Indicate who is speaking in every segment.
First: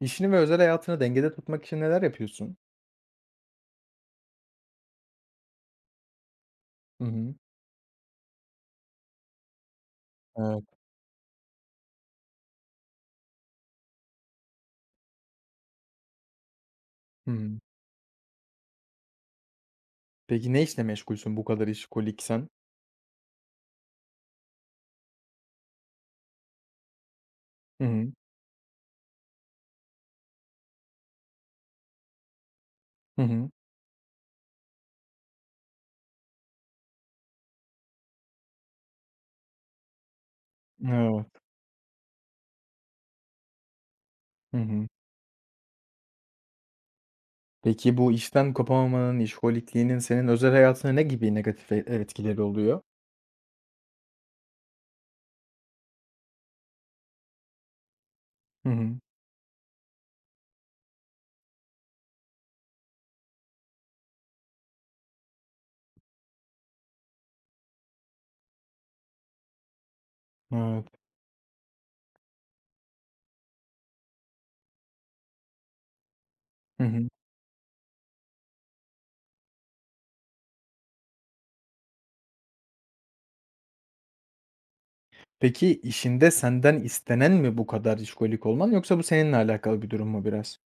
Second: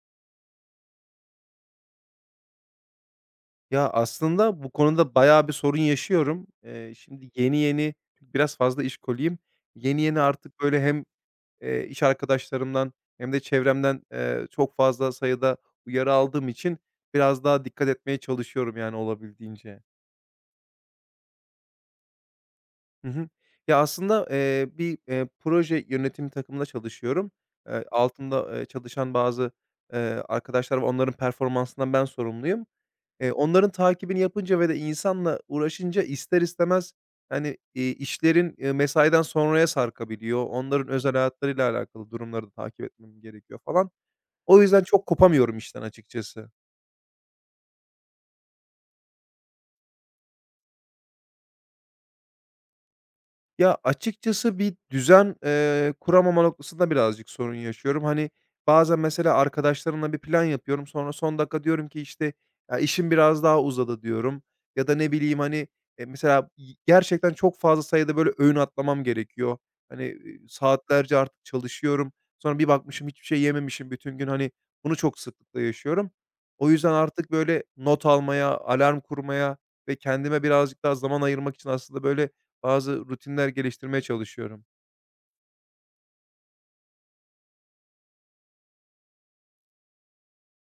Speaker 1: İşini ve özel hayatını dengede tutmak için neler yapıyorsun?
Speaker 2: Ya, aslında bu konuda bayağı bir sorun yaşıyorum.
Speaker 1: Hı
Speaker 2: Şimdi
Speaker 1: hı.
Speaker 2: yeni yeni biraz fazla işkoliyim. Yeni yeni artık
Speaker 1: Evet.
Speaker 2: böyle hem, iş arkadaşlarımdan hem de çevremden, çok fazla sayıda uyarı aldığım için
Speaker 1: Hı
Speaker 2: biraz
Speaker 1: hı.
Speaker 2: daha dikkat etmeye çalışıyorum, yani, olabildiğince.
Speaker 1: Peki ne işle meşgulsün bu kadar işkoliksen?
Speaker 2: Hı hı. Ya, aslında, bir, proje yönetimi takımında çalışıyorum.
Speaker 1: Hı hı.
Speaker 2: Altımda, çalışan bazı, eee, arkadaşlar var. Onların performansından ben sorumluyum.
Speaker 1: Hı hı.
Speaker 2: Onların takibini yapınca ve de insanla uğraşınca ister istemez, hani, işlerin, mesaiden sonraya sarkabiliyor. Onların özel
Speaker 1: Evet.
Speaker 2: hayatlarıyla alakalı durumları da takip etmem gerekiyor falan.
Speaker 1: Hı
Speaker 2: O yüzden
Speaker 1: hı.
Speaker 2: çok kopamıyorum işten açıkçası.
Speaker 1: Peki bu işten kopamamanın, işkolikliğinin senin özel hayatına ne gibi negatif etkileri oluyor?
Speaker 2: Ya, açıkçası bir düzen, kuramama noktasında birazcık sorun yaşıyorum. Hani,
Speaker 1: Hı hı.
Speaker 2: bazen mesela arkadaşlarımla bir plan yapıyorum. Sonra son dakika diyorum ki, işte, "Ya, işim biraz daha uzadı." diyorum ya da ne bileyim, hani, mesela gerçekten çok fazla sayıda böyle öğün atlamam gerekiyor. Hani,
Speaker 1: Evet.
Speaker 2: saatlerce artık çalışıyorum. Sonra bir bakmışım hiçbir şey yememişim bütün gün. Hani, bunu çok sıklıkla yaşıyorum. O
Speaker 1: Hı
Speaker 2: yüzden
Speaker 1: hı.
Speaker 2: artık böyle not almaya, alarm kurmaya ve kendime birazcık daha zaman ayırmak için aslında böyle, bazı rutinler geliştirmeye çalışıyorum.
Speaker 1: Peki işinde senden istenen mi bu kadar işkolik olman yoksa bu seninle alakalı bir durum mu biraz?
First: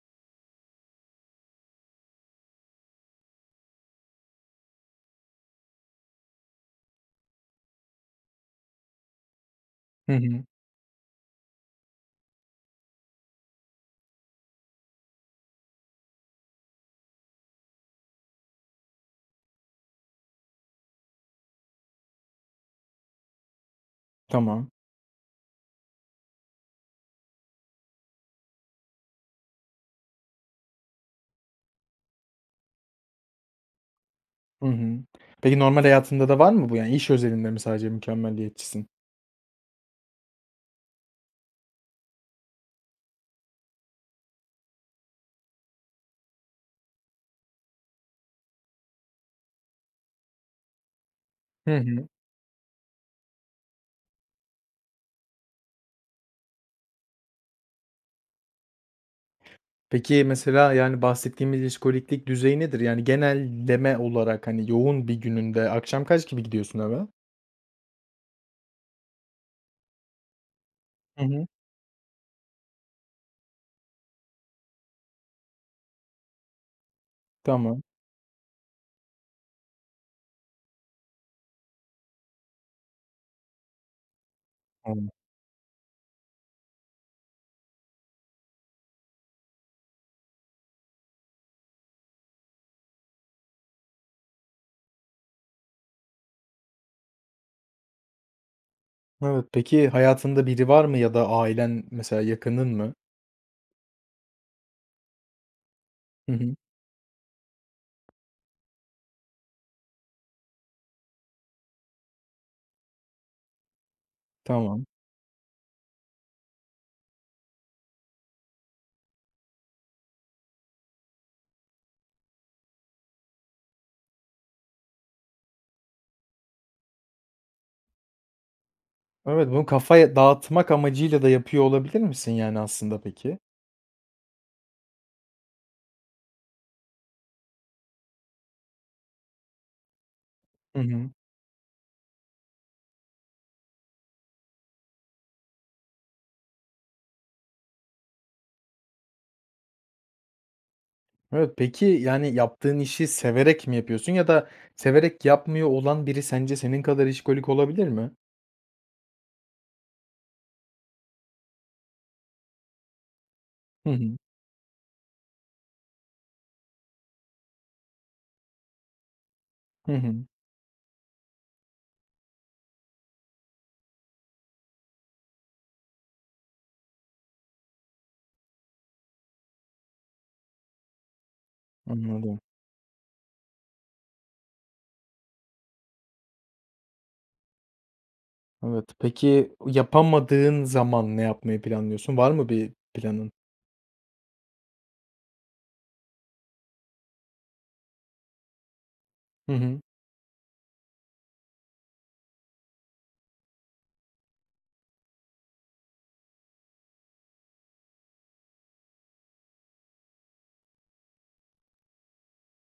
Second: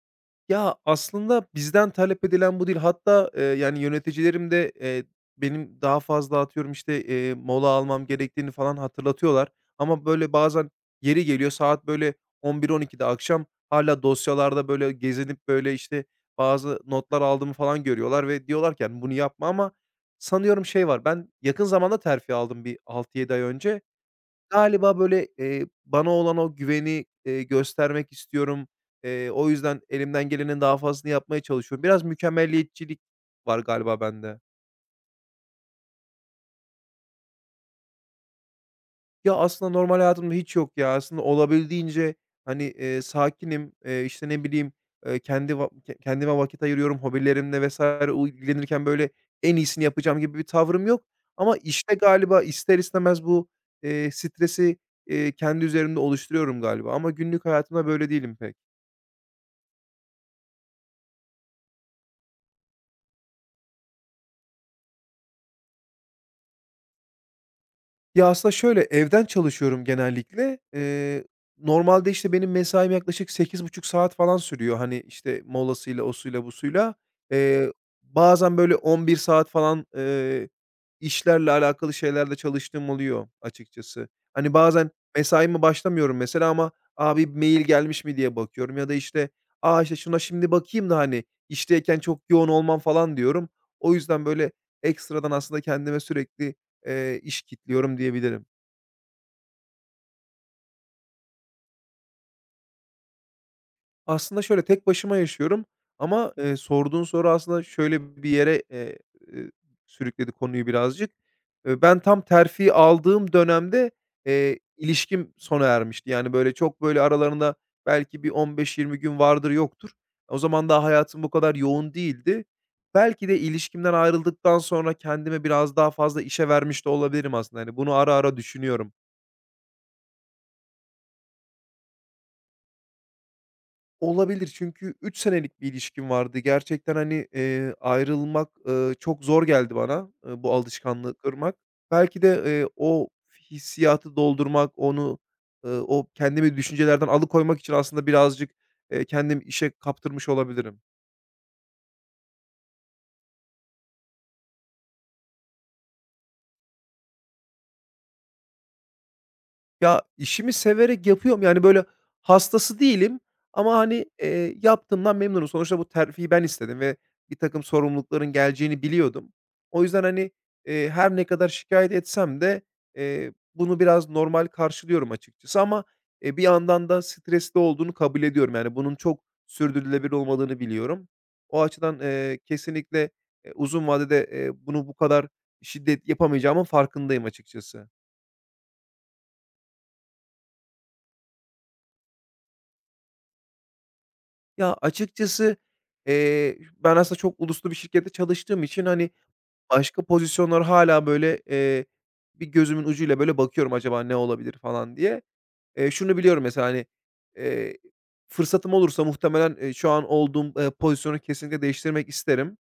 Speaker 2: Ya, aslında bizden talep edilen bu değil. Hatta, yani, yöneticilerim de, benim daha fazla atıyorum, işte, mola almam gerektiğini falan hatırlatıyorlar ama,
Speaker 1: Hı
Speaker 2: böyle,
Speaker 1: hı.
Speaker 2: bazen yeri geliyor saat, böyle, 11-12'de akşam hala dosyalarda, böyle, gezinip, böyle, işte, bazı notlar aldığımı falan görüyorlar ve diyorlar ki, hani, "Bunu yapma." ama sanıyorum şey var, ben yakın zamanda terfi aldım bir 6-7 ay önce.
Speaker 1: Tamam.
Speaker 2: Galiba, böyle, bana olan o güveni, göstermek istiyorum. O yüzden elimden gelenin daha fazlasını yapmaya çalışıyorum. Biraz mükemmeliyetçilik var galiba bende.
Speaker 1: Hı hı. Peki normal hayatında da var mı bu? Yani iş özelinde mi sadece mükemmeliyetçisin?
Speaker 2: Ya, aslında normal hayatımda hiç yok ya. Aslında olabildiğince, hani, sakinim. İşte, ne bileyim, kendi va ke kendime vakit ayırıyorum. Hobilerimle vs. İlgilenirken, böyle, en iyisini yapacağım gibi bir tavrım yok. Ama
Speaker 1: Hı
Speaker 2: işte
Speaker 1: hı.
Speaker 2: galiba ister istemez bu, stresi, kendi üzerimde oluşturuyorum galiba ama günlük hayatımda böyle değilim pek.
Speaker 1: Peki, mesela, yani, bahsettiğimiz işkoliklik düzeyi nedir? Yani, genelleme olarak, hani, yoğun bir gününde akşam kaç gibi gidiyorsun eve?
Speaker 2: Ya, aslında şöyle, evden çalışıyorum genellikle.
Speaker 1: Hı hı.
Speaker 2: Normalde, işte, benim mesaim yaklaşık 8,5 saat falan sürüyor. Hani, işte, molasıyla, osuyla, busuyla. Eee,
Speaker 1: Tamam.
Speaker 2: Bazen böyle 11 saat falan, işlerle alakalı şeylerde çalıştığım oluyor açıkçası. Hani, bazen
Speaker 1: Anladım.
Speaker 2: mesaime başlamıyorum mesela ama, "A, bir mail gelmiş mi?" diye bakıyorum ya da, işte, "A, işte, şuna şimdi bakayım da, hani, işteyken çok yoğun olmam." falan diyorum. O yüzden böyle ekstradan aslında kendime sürekli iş kitliyorum diyebilirim.
Speaker 1: Evet, peki hayatında biri var mı ya da ailen, mesela, yakının mı?
Speaker 2: Aslında şöyle, tek başıma yaşıyorum ama,
Speaker 1: Hı hı.
Speaker 2: sorduğun soru aslında şöyle bir yere, ııı, sürükledi konuyu birazcık. Ben tam terfi aldığım dönemde,
Speaker 1: Tamam.
Speaker 2: ilişkim sona ermişti. Yani, böyle, çok, böyle, aralarında belki bir 15-20 gün vardır yoktur. O zaman daha hayatım bu kadar yoğun değildi. Belki de ilişkimden ayrıldıktan sonra kendime biraz daha fazla işe vermiş de olabilirim aslında. Yani bunu ara ara düşünüyorum.
Speaker 1: Evet, bunu kafa dağıtmak amacıyla da yapıyor olabilir misin, yani, aslında peki?
Speaker 2: Olabilir çünkü 3 senelik bir ilişkim vardı. Gerçekten, hani, ayrılmak, çok zor geldi bana, bu
Speaker 1: Hı hı.
Speaker 2: alışkanlığı kırmak. Belki de, o hissiyatı doldurmak, onu, o kendimi düşüncelerden alıkoymak için aslında birazcık, kendimi işe kaptırmış olabilirim.
Speaker 1: Evet, peki, yani, yaptığın işi severek mi yapıyorsun ya da severek yapmıyor olan biri sence senin kadar işkolik olabilir mi?
Speaker 2: Ya, işimi severek yapıyorum. Yani, böyle, hastası değilim ama,
Speaker 1: Hı
Speaker 2: hani,
Speaker 1: hı.
Speaker 2: yaptığımdan memnunum. Sonuçta bu terfiyi ben istedim ve bir takım sorumlulukların geleceğini biliyordum. O
Speaker 1: Hı
Speaker 2: yüzden,
Speaker 1: hı.
Speaker 2: hani, her ne kadar şikayet etsem de, bunu biraz normal karşılıyorum açıkçası ama, bir yandan da stresli olduğunu kabul ediyorum. Yani, bunun çok sürdürülebilir olmadığını biliyorum. O açıdan,
Speaker 1: Anladım.
Speaker 2: kesinlikle, uzun vadede, bunu bu kadar şiddet yapamayacağımın farkındayım açıkçası.
Speaker 1: Evet. Peki, yapamadığın zaman ne yapmayı planlıyorsun? Var mı bir planın?
Speaker 2: Ya, açıkçası, ben aslında çok uluslu bir şirkette çalıştığım için, hani,
Speaker 1: Hı hı.
Speaker 2: başka pozisyonlar hala böyle, bir gözümün ucuyla böyle bakıyorum acaba ne olabilir falan diye. Şunu biliyorum mesela, hani, eee, fırsatım olursa muhtemelen, şu an olduğum, pozisyonu kesinlikle değiştirmek isterim.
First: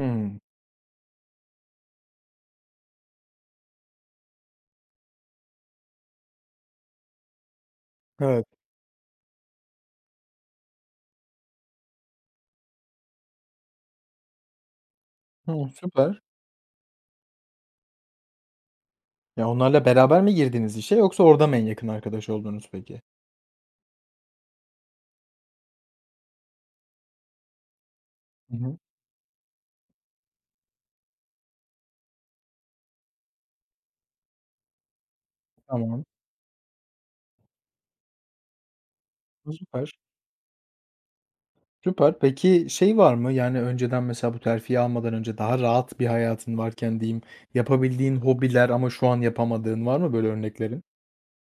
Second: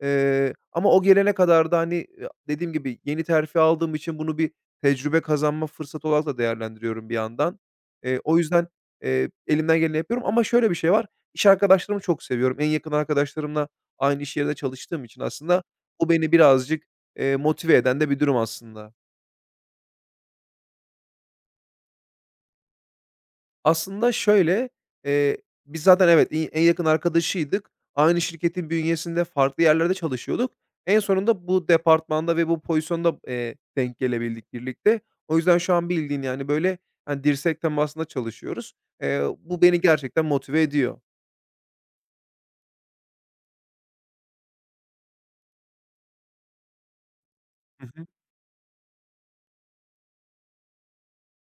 Speaker 1: Hımm.
Speaker 2: Ama o gelene kadar da, hani, dediğim gibi yeni terfi aldığım için bunu bir tecrübe kazanma fırsatı olarak da değerlendiriyorum bir yandan. O
Speaker 1: Evet.
Speaker 2: yüzden, elimden geleni yapıyorum ama şöyle bir şey var, iş arkadaşlarımı çok seviyorum. En yakın arkadaşlarımla aynı iş yerinde çalıştığım için aslında
Speaker 1: Hımm,
Speaker 2: bu
Speaker 1: süper.
Speaker 2: beni birazcık, motive eden de bir durum aslında.
Speaker 1: Ya, onlarla beraber mi girdiniz işe yoksa orada mı en yakın arkadaş oldunuz peki?
Speaker 2: Aslında şöyle, eee, biz zaten evet, en yakın arkadaşıydık. Aynı
Speaker 1: Hı
Speaker 2: şirketin
Speaker 1: hı.
Speaker 2: bünyesinde farklı yerlerde çalışıyorduk. En sonunda bu departmanda ve bu pozisyonda, denk gelebildik birlikte. O yüzden şu an
Speaker 1: Tamam.
Speaker 2: bildiğin, yani, böyle, hani, dirsek temasında çalışıyoruz. Bu beni
Speaker 1: Süper,
Speaker 2: gerçekten motive ediyor.
Speaker 1: süper. Peki, şey var mı? Yani, önceden mesela bu terfiyi almadan önce daha rahat bir hayatın varken diyeyim,
Speaker 2: Hı hı.
Speaker 1: yapabildiğin hobiler ama şu an yapamadığın var mı böyle örneklerin?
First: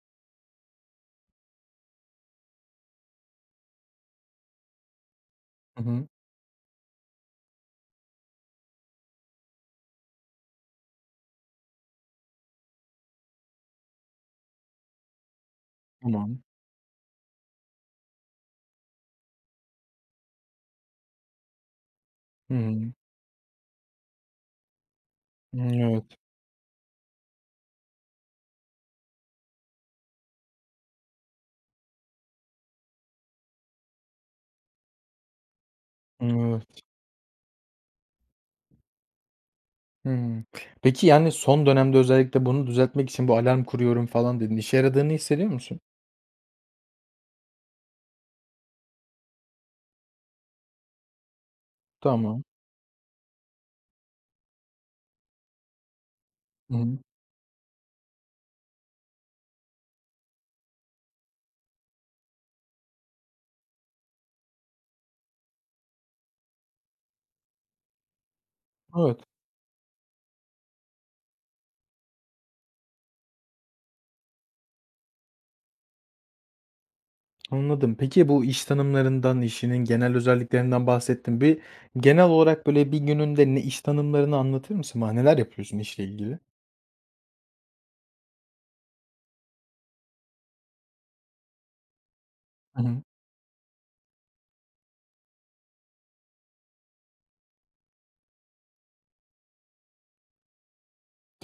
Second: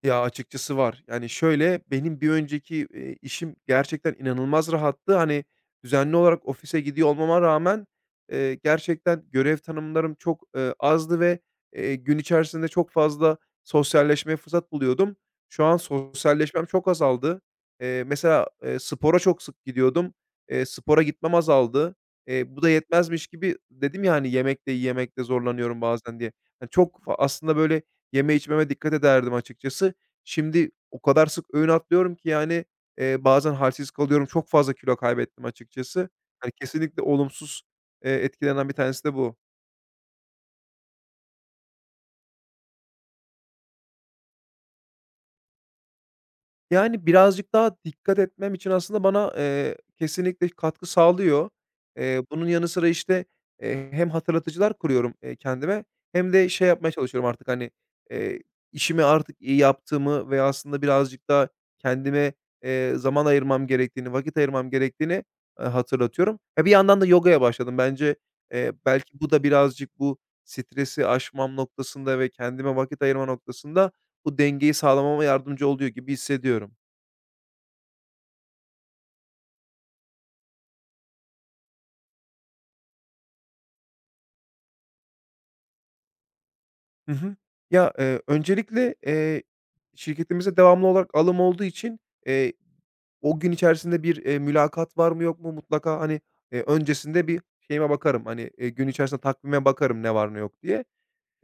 Speaker 2: Ya, açıkçası var. Yani, şöyle, benim bir önceki, işim gerçekten inanılmaz rahattı. Hani,
Speaker 1: Hı hı.
Speaker 2: düzenli olarak ofise gidiyor olmama rağmen, gerçekten görev tanımlarım çok, azdı ve, gün içerisinde çok fazla sosyalleşmeye fırsat buluyordum. Şu an
Speaker 1: Tamam.
Speaker 2: sosyalleşmem çok azaldı. Mesela, spora çok sık gidiyordum. Spora gitmem azaldı.
Speaker 1: Hı
Speaker 2: Bu da
Speaker 1: hı.
Speaker 2: yetmezmiş gibi dedim ya, hani, yemek de yemekte
Speaker 1: Hımm,
Speaker 2: zorlanıyorum
Speaker 1: evet.
Speaker 2: bazen diye. Hani, çok aslında, böyle, yeme içmeme dikkat ederdim açıkçası. Şimdi o kadar sık öğün atlıyorum ki yani, bazen halsiz kalıyorum. Çok fazla kilo kaybettim açıkçası. Yani
Speaker 1: Evet.
Speaker 2: kesinlikle olumsuz, etkilerinden bir tanesi de bu.
Speaker 1: Hımm. Peki, yani, son dönemde özellikle bunu düzeltmek için bu alarm kuruyorum falan dedin. İşe yaradığını hissediyor musun?
Speaker 2: Yani, birazcık daha dikkat etmem için aslında bana, kesinlikle katkı sağlıyor.
Speaker 1: Tamam.
Speaker 2: Bunun yanı sıra, işte, hem hatırlatıcılar kuruyorum, kendime hem de şey
Speaker 1: Hı
Speaker 2: yapmaya
Speaker 1: hı.
Speaker 2: çalışıyorum artık, hani, eee, işimi artık iyi yaptığımı ve aslında birazcık daha kendime, zaman ayırmam gerektiğini, vakit ayırmam gerektiğini, hatırlatıyorum. Bir yandan da yogaya başladım. Bence,
Speaker 1: Evet,
Speaker 2: belki bu da birazcık bu stresi aşmam noktasında ve kendime vakit ayırma noktasında bu dengeyi sağlamama yardımcı oluyor gibi hissediyorum.
Speaker 1: anladım. Peki, bu iş tanımlarından, işinin genel özelliklerinden bahsettin. Bir genel olarak, böyle, bir gününde ne iş tanımlarını anlatır mısın bana? Neler yapıyorsun işle ilgili?
Speaker 2: Hı hı. Ya, öncelikle, şirketimizde devamlı olarak alım olduğu için, eee,
Speaker 1: Hı hı.
Speaker 2: o gün içerisinde bir, mülakat var mı yok mu mutlaka, hani, öncesinde bir şeyime bakarım, hani, gün içerisinde takvime bakarım ne var ne yok diye.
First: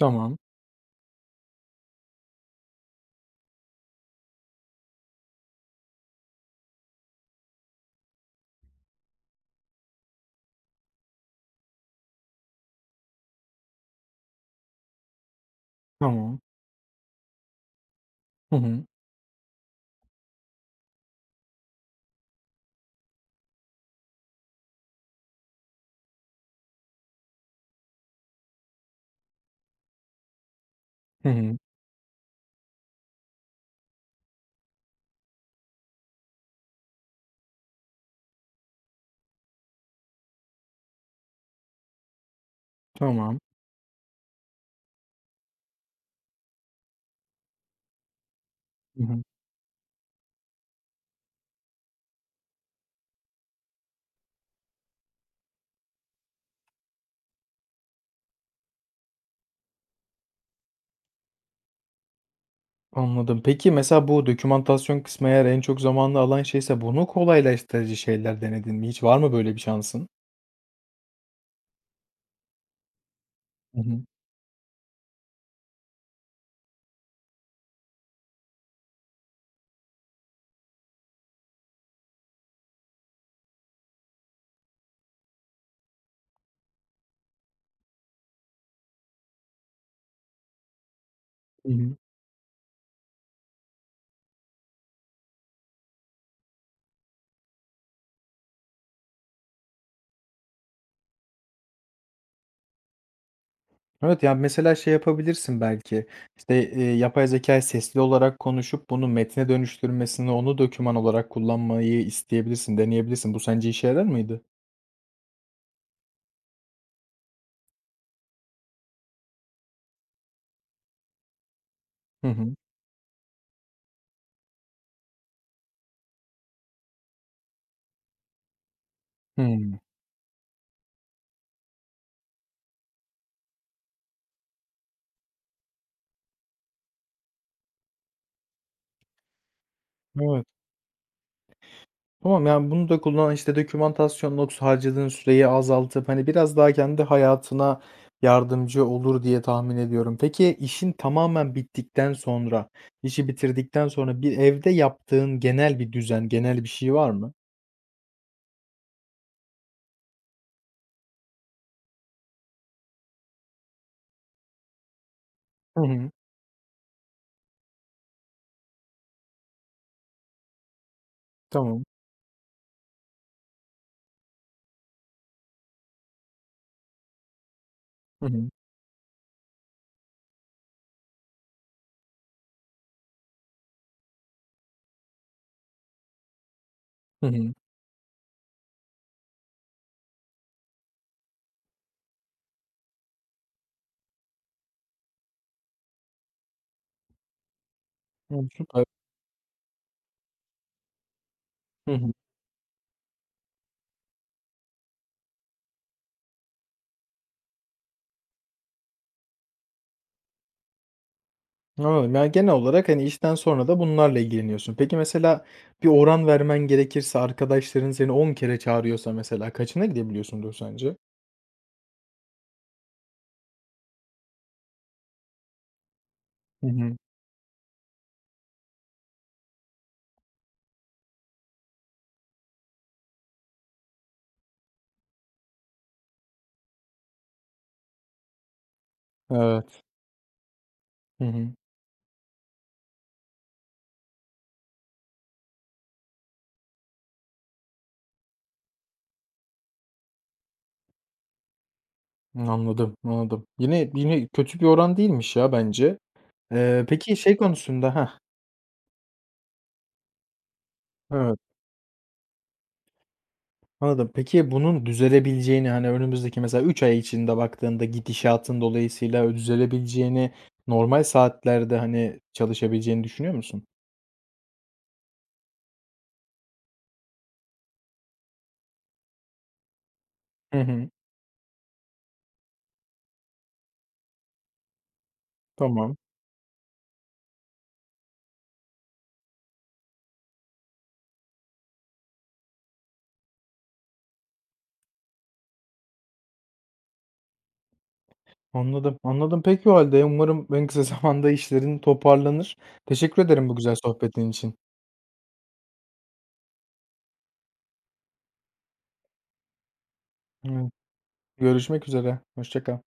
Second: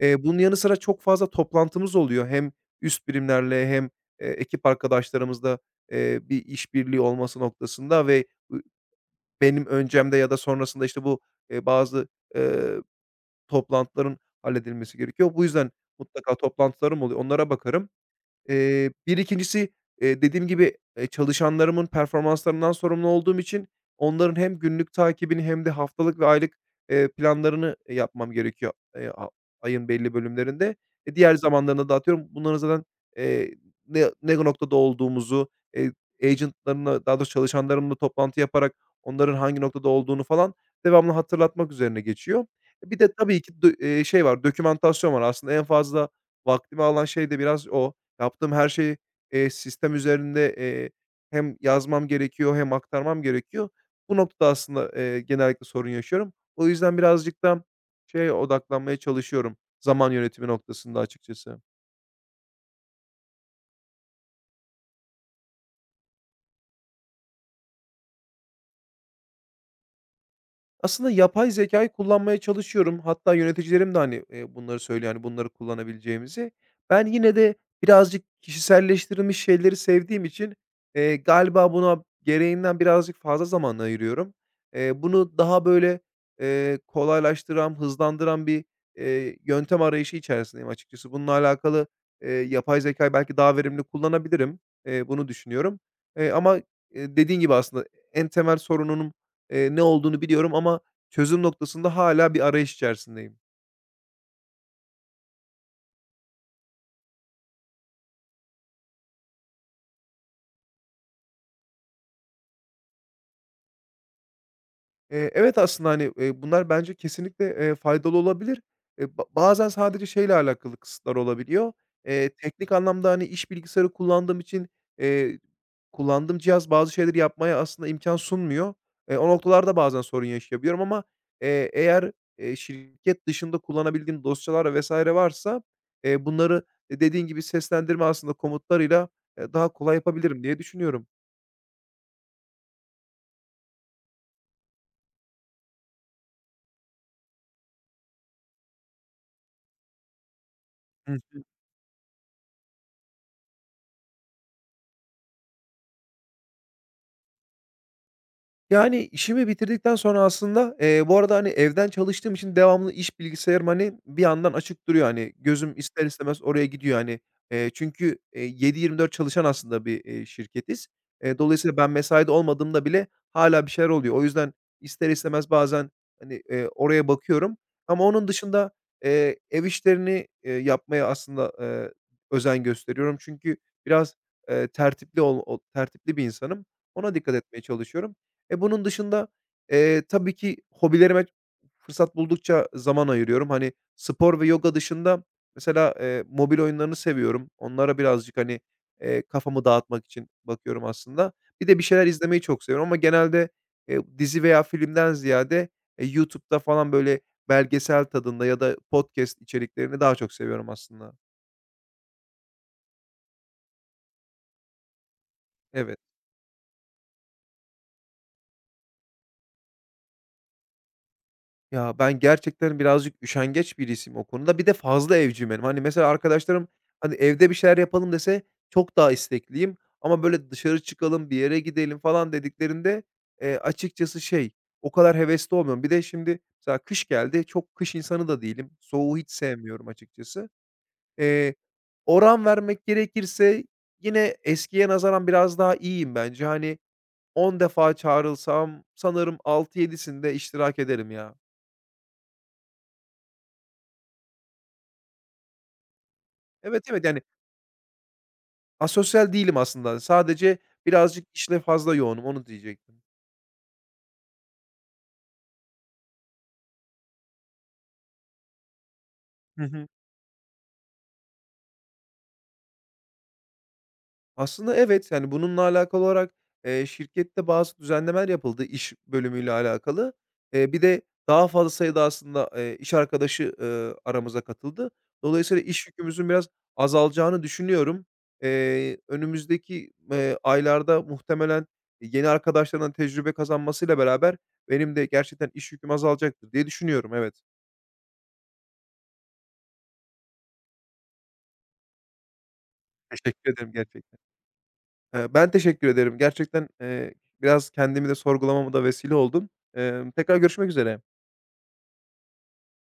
Speaker 2: Bunun yanı sıra çok fazla toplantımız oluyor. Hem üst birimlerle hem, ekip arkadaşlarımızla, bir işbirliği olması noktasında ve ı benim öncemde ya da sonrasında, işte, bu, bazı, eee Toplantıların halledilmesi gerekiyor. Bu yüzden mutlaka
Speaker 1: tamam.
Speaker 2: toplantılarım oluyor, onlara bakarım.
Speaker 1: Hı hı.
Speaker 2: Bir ikincisi, dediğim gibi, çalışanlarımın performanslarından sorumlu olduğum için onların hem günlük takibini hem de haftalık ve aylık, planlarını yapmam gerekiyor, ayın belli bölümlerinde.
Speaker 1: Hı
Speaker 2: Diğer
Speaker 1: hı.
Speaker 2: zamanlarına dağıtıyorum. Bunların zaten, eee, ne noktada olduğumuzu, eee, agent'larımla, daha doğrusu çalışanlarımla toplantı yaparak onların hangi noktada olduğunu falan devamlı hatırlatmak üzerine geçiyor. Bir de
Speaker 1: Tamam.
Speaker 2: tabii ki dö şey var, dokümantasyon var. Aslında en fazla vaktimi alan şey de biraz o. Yaptığım her şeyi,
Speaker 1: Hı hı.
Speaker 2: sistem üzerinde, hem yazmam gerekiyor hem aktarmam gerekiyor. Bu noktada aslında, genellikle sorun yaşıyorum. O yüzden birazcık da şeye odaklanmaya çalışıyorum zaman yönetimi noktasında açıkçası.
Speaker 1: Anladım. Peki, mesela bu dokümantasyon kısmı eğer en çok zamanını alan şeyse bunu kolaylaştırıcı şeyler denedin mi hiç? Var mı böyle bir şansın?
Speaker 2: Aslında yapay zeka'yı kullanmaya çalışıyorum. Hatta
Speaker 1: Hı
Speaker 2: yöneticilerim de,
Speaker 1: hı.
Speaker 2: hani, bunları söylüyor, yani bunları kullanabileceğimizi. Ben yine de birazcık kişiselleştirilmiş şeyleri sevdiğim için, galiba buna gereğinden birazcık fazla zaman ayırıyorum. Bunu daha böyle, kolaylaştıran, hızlandıran bir, yöntem arayışı içerisindeyim açıkçası. Bununla
Speaker 1: Hı
Speaker 2: alakalı,
Speaker 1: hı.
Speaker 2: yapay zeka'yı belki daha verimli kullanabilirim. Bunu düşünüyorum. Ama, dediğin gibi aslında en temel sorununun ne olduğunu biliyorum ama çözüm noktasında hâlâ bir arayış içerisindeyim.
Speaker 1: Evet ya, mesela şey yapabilirsin belki. İşte yapay zekâyı sesli olarak konuşup bunu metne dönüştürmesini, onu doküman olarak kullanmayı isteyebilirsin, deneyebilirsin. Bu sence işe yarar mıydı?
Speaker 2: Evet, aslında, hani, bunlar bence kesinlikle, faydalı olabilir. Bazen sadece şeyle alakalı kısıtlar olabiliyor.
Speaker 1: Hı hı.
Speaker 2: Teknik anlamda, hani, iş bilgisayarı kullandığım için, eee, kullandığım cihaz bazı şeyleri yapmaya aslında imkan sunmuyor. O noktalarda
Speaker 1: Hımm.
Speaker 2: bazen sorun yaşayabiliyorum ama, eğer şirket dışında kullanabildiğim dosyalar vesaire varsa, bunları, dediğin gibi seslendirme aslında komutlarıyla, daha kolay yapabilirim
Speaker 1: Evet.
Speaker 2: diye düşünüyorum.
Speaker 1: Tamam, yani, bunu da kullan, işte, dokümantasyonla harcadığın süreyi azaltıp, hani, biraz daha kendi hayatına yardımcı olur diye tahmin ediyorum. Peki işin
Speaker 2: Hı.
Speaker 1: tamamen bittikten sonra, işi bitirdikten sonra bir evde yaptığın genel bir düzen, genel bir şey var mı?
Speaker 2: Yani, işimi bitirdikten sonra aslında, bu arada, hani, evden çalıştığım için devamlı iş bilgisayarım, hani, bir yandan açık duruyor. Hani, gözüm
Speaker 1: Hı
Speaker 2: ister
Speaker 1: hı.
Speaker 2: istemez oraya gidiyor, hani. Çünkü, 7/24 çalışan aslında bir, şirketiz. Dolayısıyla
Speaker 1: Tamam.
Speaker 2: ben mesaide olmadığımda bile hala bir şeyler oluyor. O yüzden ister istemez bazen, hani, oraya bakıyorum ama
Speaker 1: Hı
Speaker 2: onun
Speaker 1: hı.
Speaker 2: dışında, ev işlerini, yapmaya aslında, özen gösteriyorum. Çünkü biraz, tertipli ol o tertipli bir insanım. Ona
Speaker 1: Hı
Speaker 2: dikkat
Speaker 1: hı.
Speaker 2: etmeye çalışıyorum. Bunun dışında, tabii ki hobilerime fırsat buldukça zaman ayırıyorum. Hani, spor ve yoga dışında mesela, mobil oyunlarını seviyorum. Onlara birazcık,
Speaker 1: Hımm,
Speaker 2: hani,
Speaker 1: süper.
Speaker 2: kafamı dağıtmak için bakıyorum aslında. Bir de bir
Speaker 1: Hı
Speaker 2: şeyler
Speaker 1: hı.
Speaker 2: izlemeyi çok seviyorum ama genelde, dizi veya filmden ziyade, YouTube'da falan böyle belgesel tadında ya da podcast içeriklerini daha çok seviyorum aslında.
Speaker 1: Anladım. Yani, genel olarak, hani, işten sonra da bunlarla ilgileniyorsun. Peki, mesela bir
Speaker 2: Evet.
Speaker 1: oran vermen gerekirse arkadaşların seni 10 kere çağırıyorsa mesela kaçına gidebiliyorsundur sence?
Speaker 2: Ya, ben gerçekten birazcık üşengeç birisiyim o konuda. Bir de fazla evciyim benim. Hani, mesela
Speaker 1: Hı
Speaker 2: arkadaşlarım,
Speaker 1: hı.
Speaker 2: hani, evde bir şeyler yapalım dese çok daha istekliyim ama böyle dışarı çıkalım, bir yere gidelim falan dediklerinde, açıkçası şey, o kadar hevesli olmuyorum. Bir de şimdi mesela kış geldi. Çok kış insanı da değilim. Soğuğu hiç
Speaker 1: Evet.
Speaker 2: sevmiyorum açıkçası.
Speaker 1: Hı hı.
Speaker 2: Eee, Oran vermek gerekirse yine eskiye nazaran biraz daha iyiyim bence. Hani, 10 defa çağrılsam sanırım altı yedisinde iştirak ederim ya.
Speaker 1: Anladım, anladım. Yine kötü bir oran değilmiş ya bence.
Speaker 2: Evet,
Speaker 1: Eee,
Speaker 2: evet,
Speaker 1: peki
Speaker 2: yani,
Speaker 1: şey konusunda ha.
Speaker 2: asosyal değilim aslında. Sadece birazcık
Speaker 1: Evet,
Speaker 2: işle fazla yoğunum, onu diyecektim.
Speaker 1: anladım. Peki bunun düzelebileceğini, hani, önümüzdeki mesela 3 ay içinde baktığında gidişatın dolayısıyla
Speaker 2: Hı hı.
Speaker 1: düzelebileceğini, normal saatlerde, hani, çalışabileceğini düşünüyor musun?
Speaker 2: Aslında evet, yani, bununla alakalı olarak, şirkette bazı düzenlemeler yapıldı iş bölümüyle alakalı.
Speaker 1: Hı
Speaker 2: Bir
Speaker 1: hı.
Speaker 2: de daha fazla sayıda aslında, iş arkadaşı, aramıza katıldı. Dolayısıyla iş
Speaker 1: Tamam.
Speaker 2: yükümüzün biraz azalacağını düşünüyorum. Önümüzdeki, aylarda muhtemelen yeni arkadaşlarından tecrübe kazanmasıyla beraber benim de gerçekten iş yüküm azalacaktır diye düşünüyorum. Evet.
Speaker 1: Anladım, anladım. Peki o halde umarım en kısa zamanda işlerin toparlanır. Teşekkür ederim
Speaker 2: Teşekkür
Speaker 1: bu
Speaker 2: ederim
Speaker 1: güzel
Speaker 2: gerçekten.
Speaker 1: sohbetin için.
Speaker 2: Ben teşekkür ederim. Gerçekten, biraz kendimi de sorgulamama da vesile oldun. Tekrar görüşmek
Speaker 1: Evet.
Speaker 2: üzere.
Speaker 1: Görüşmek üzere. Hoşça kal.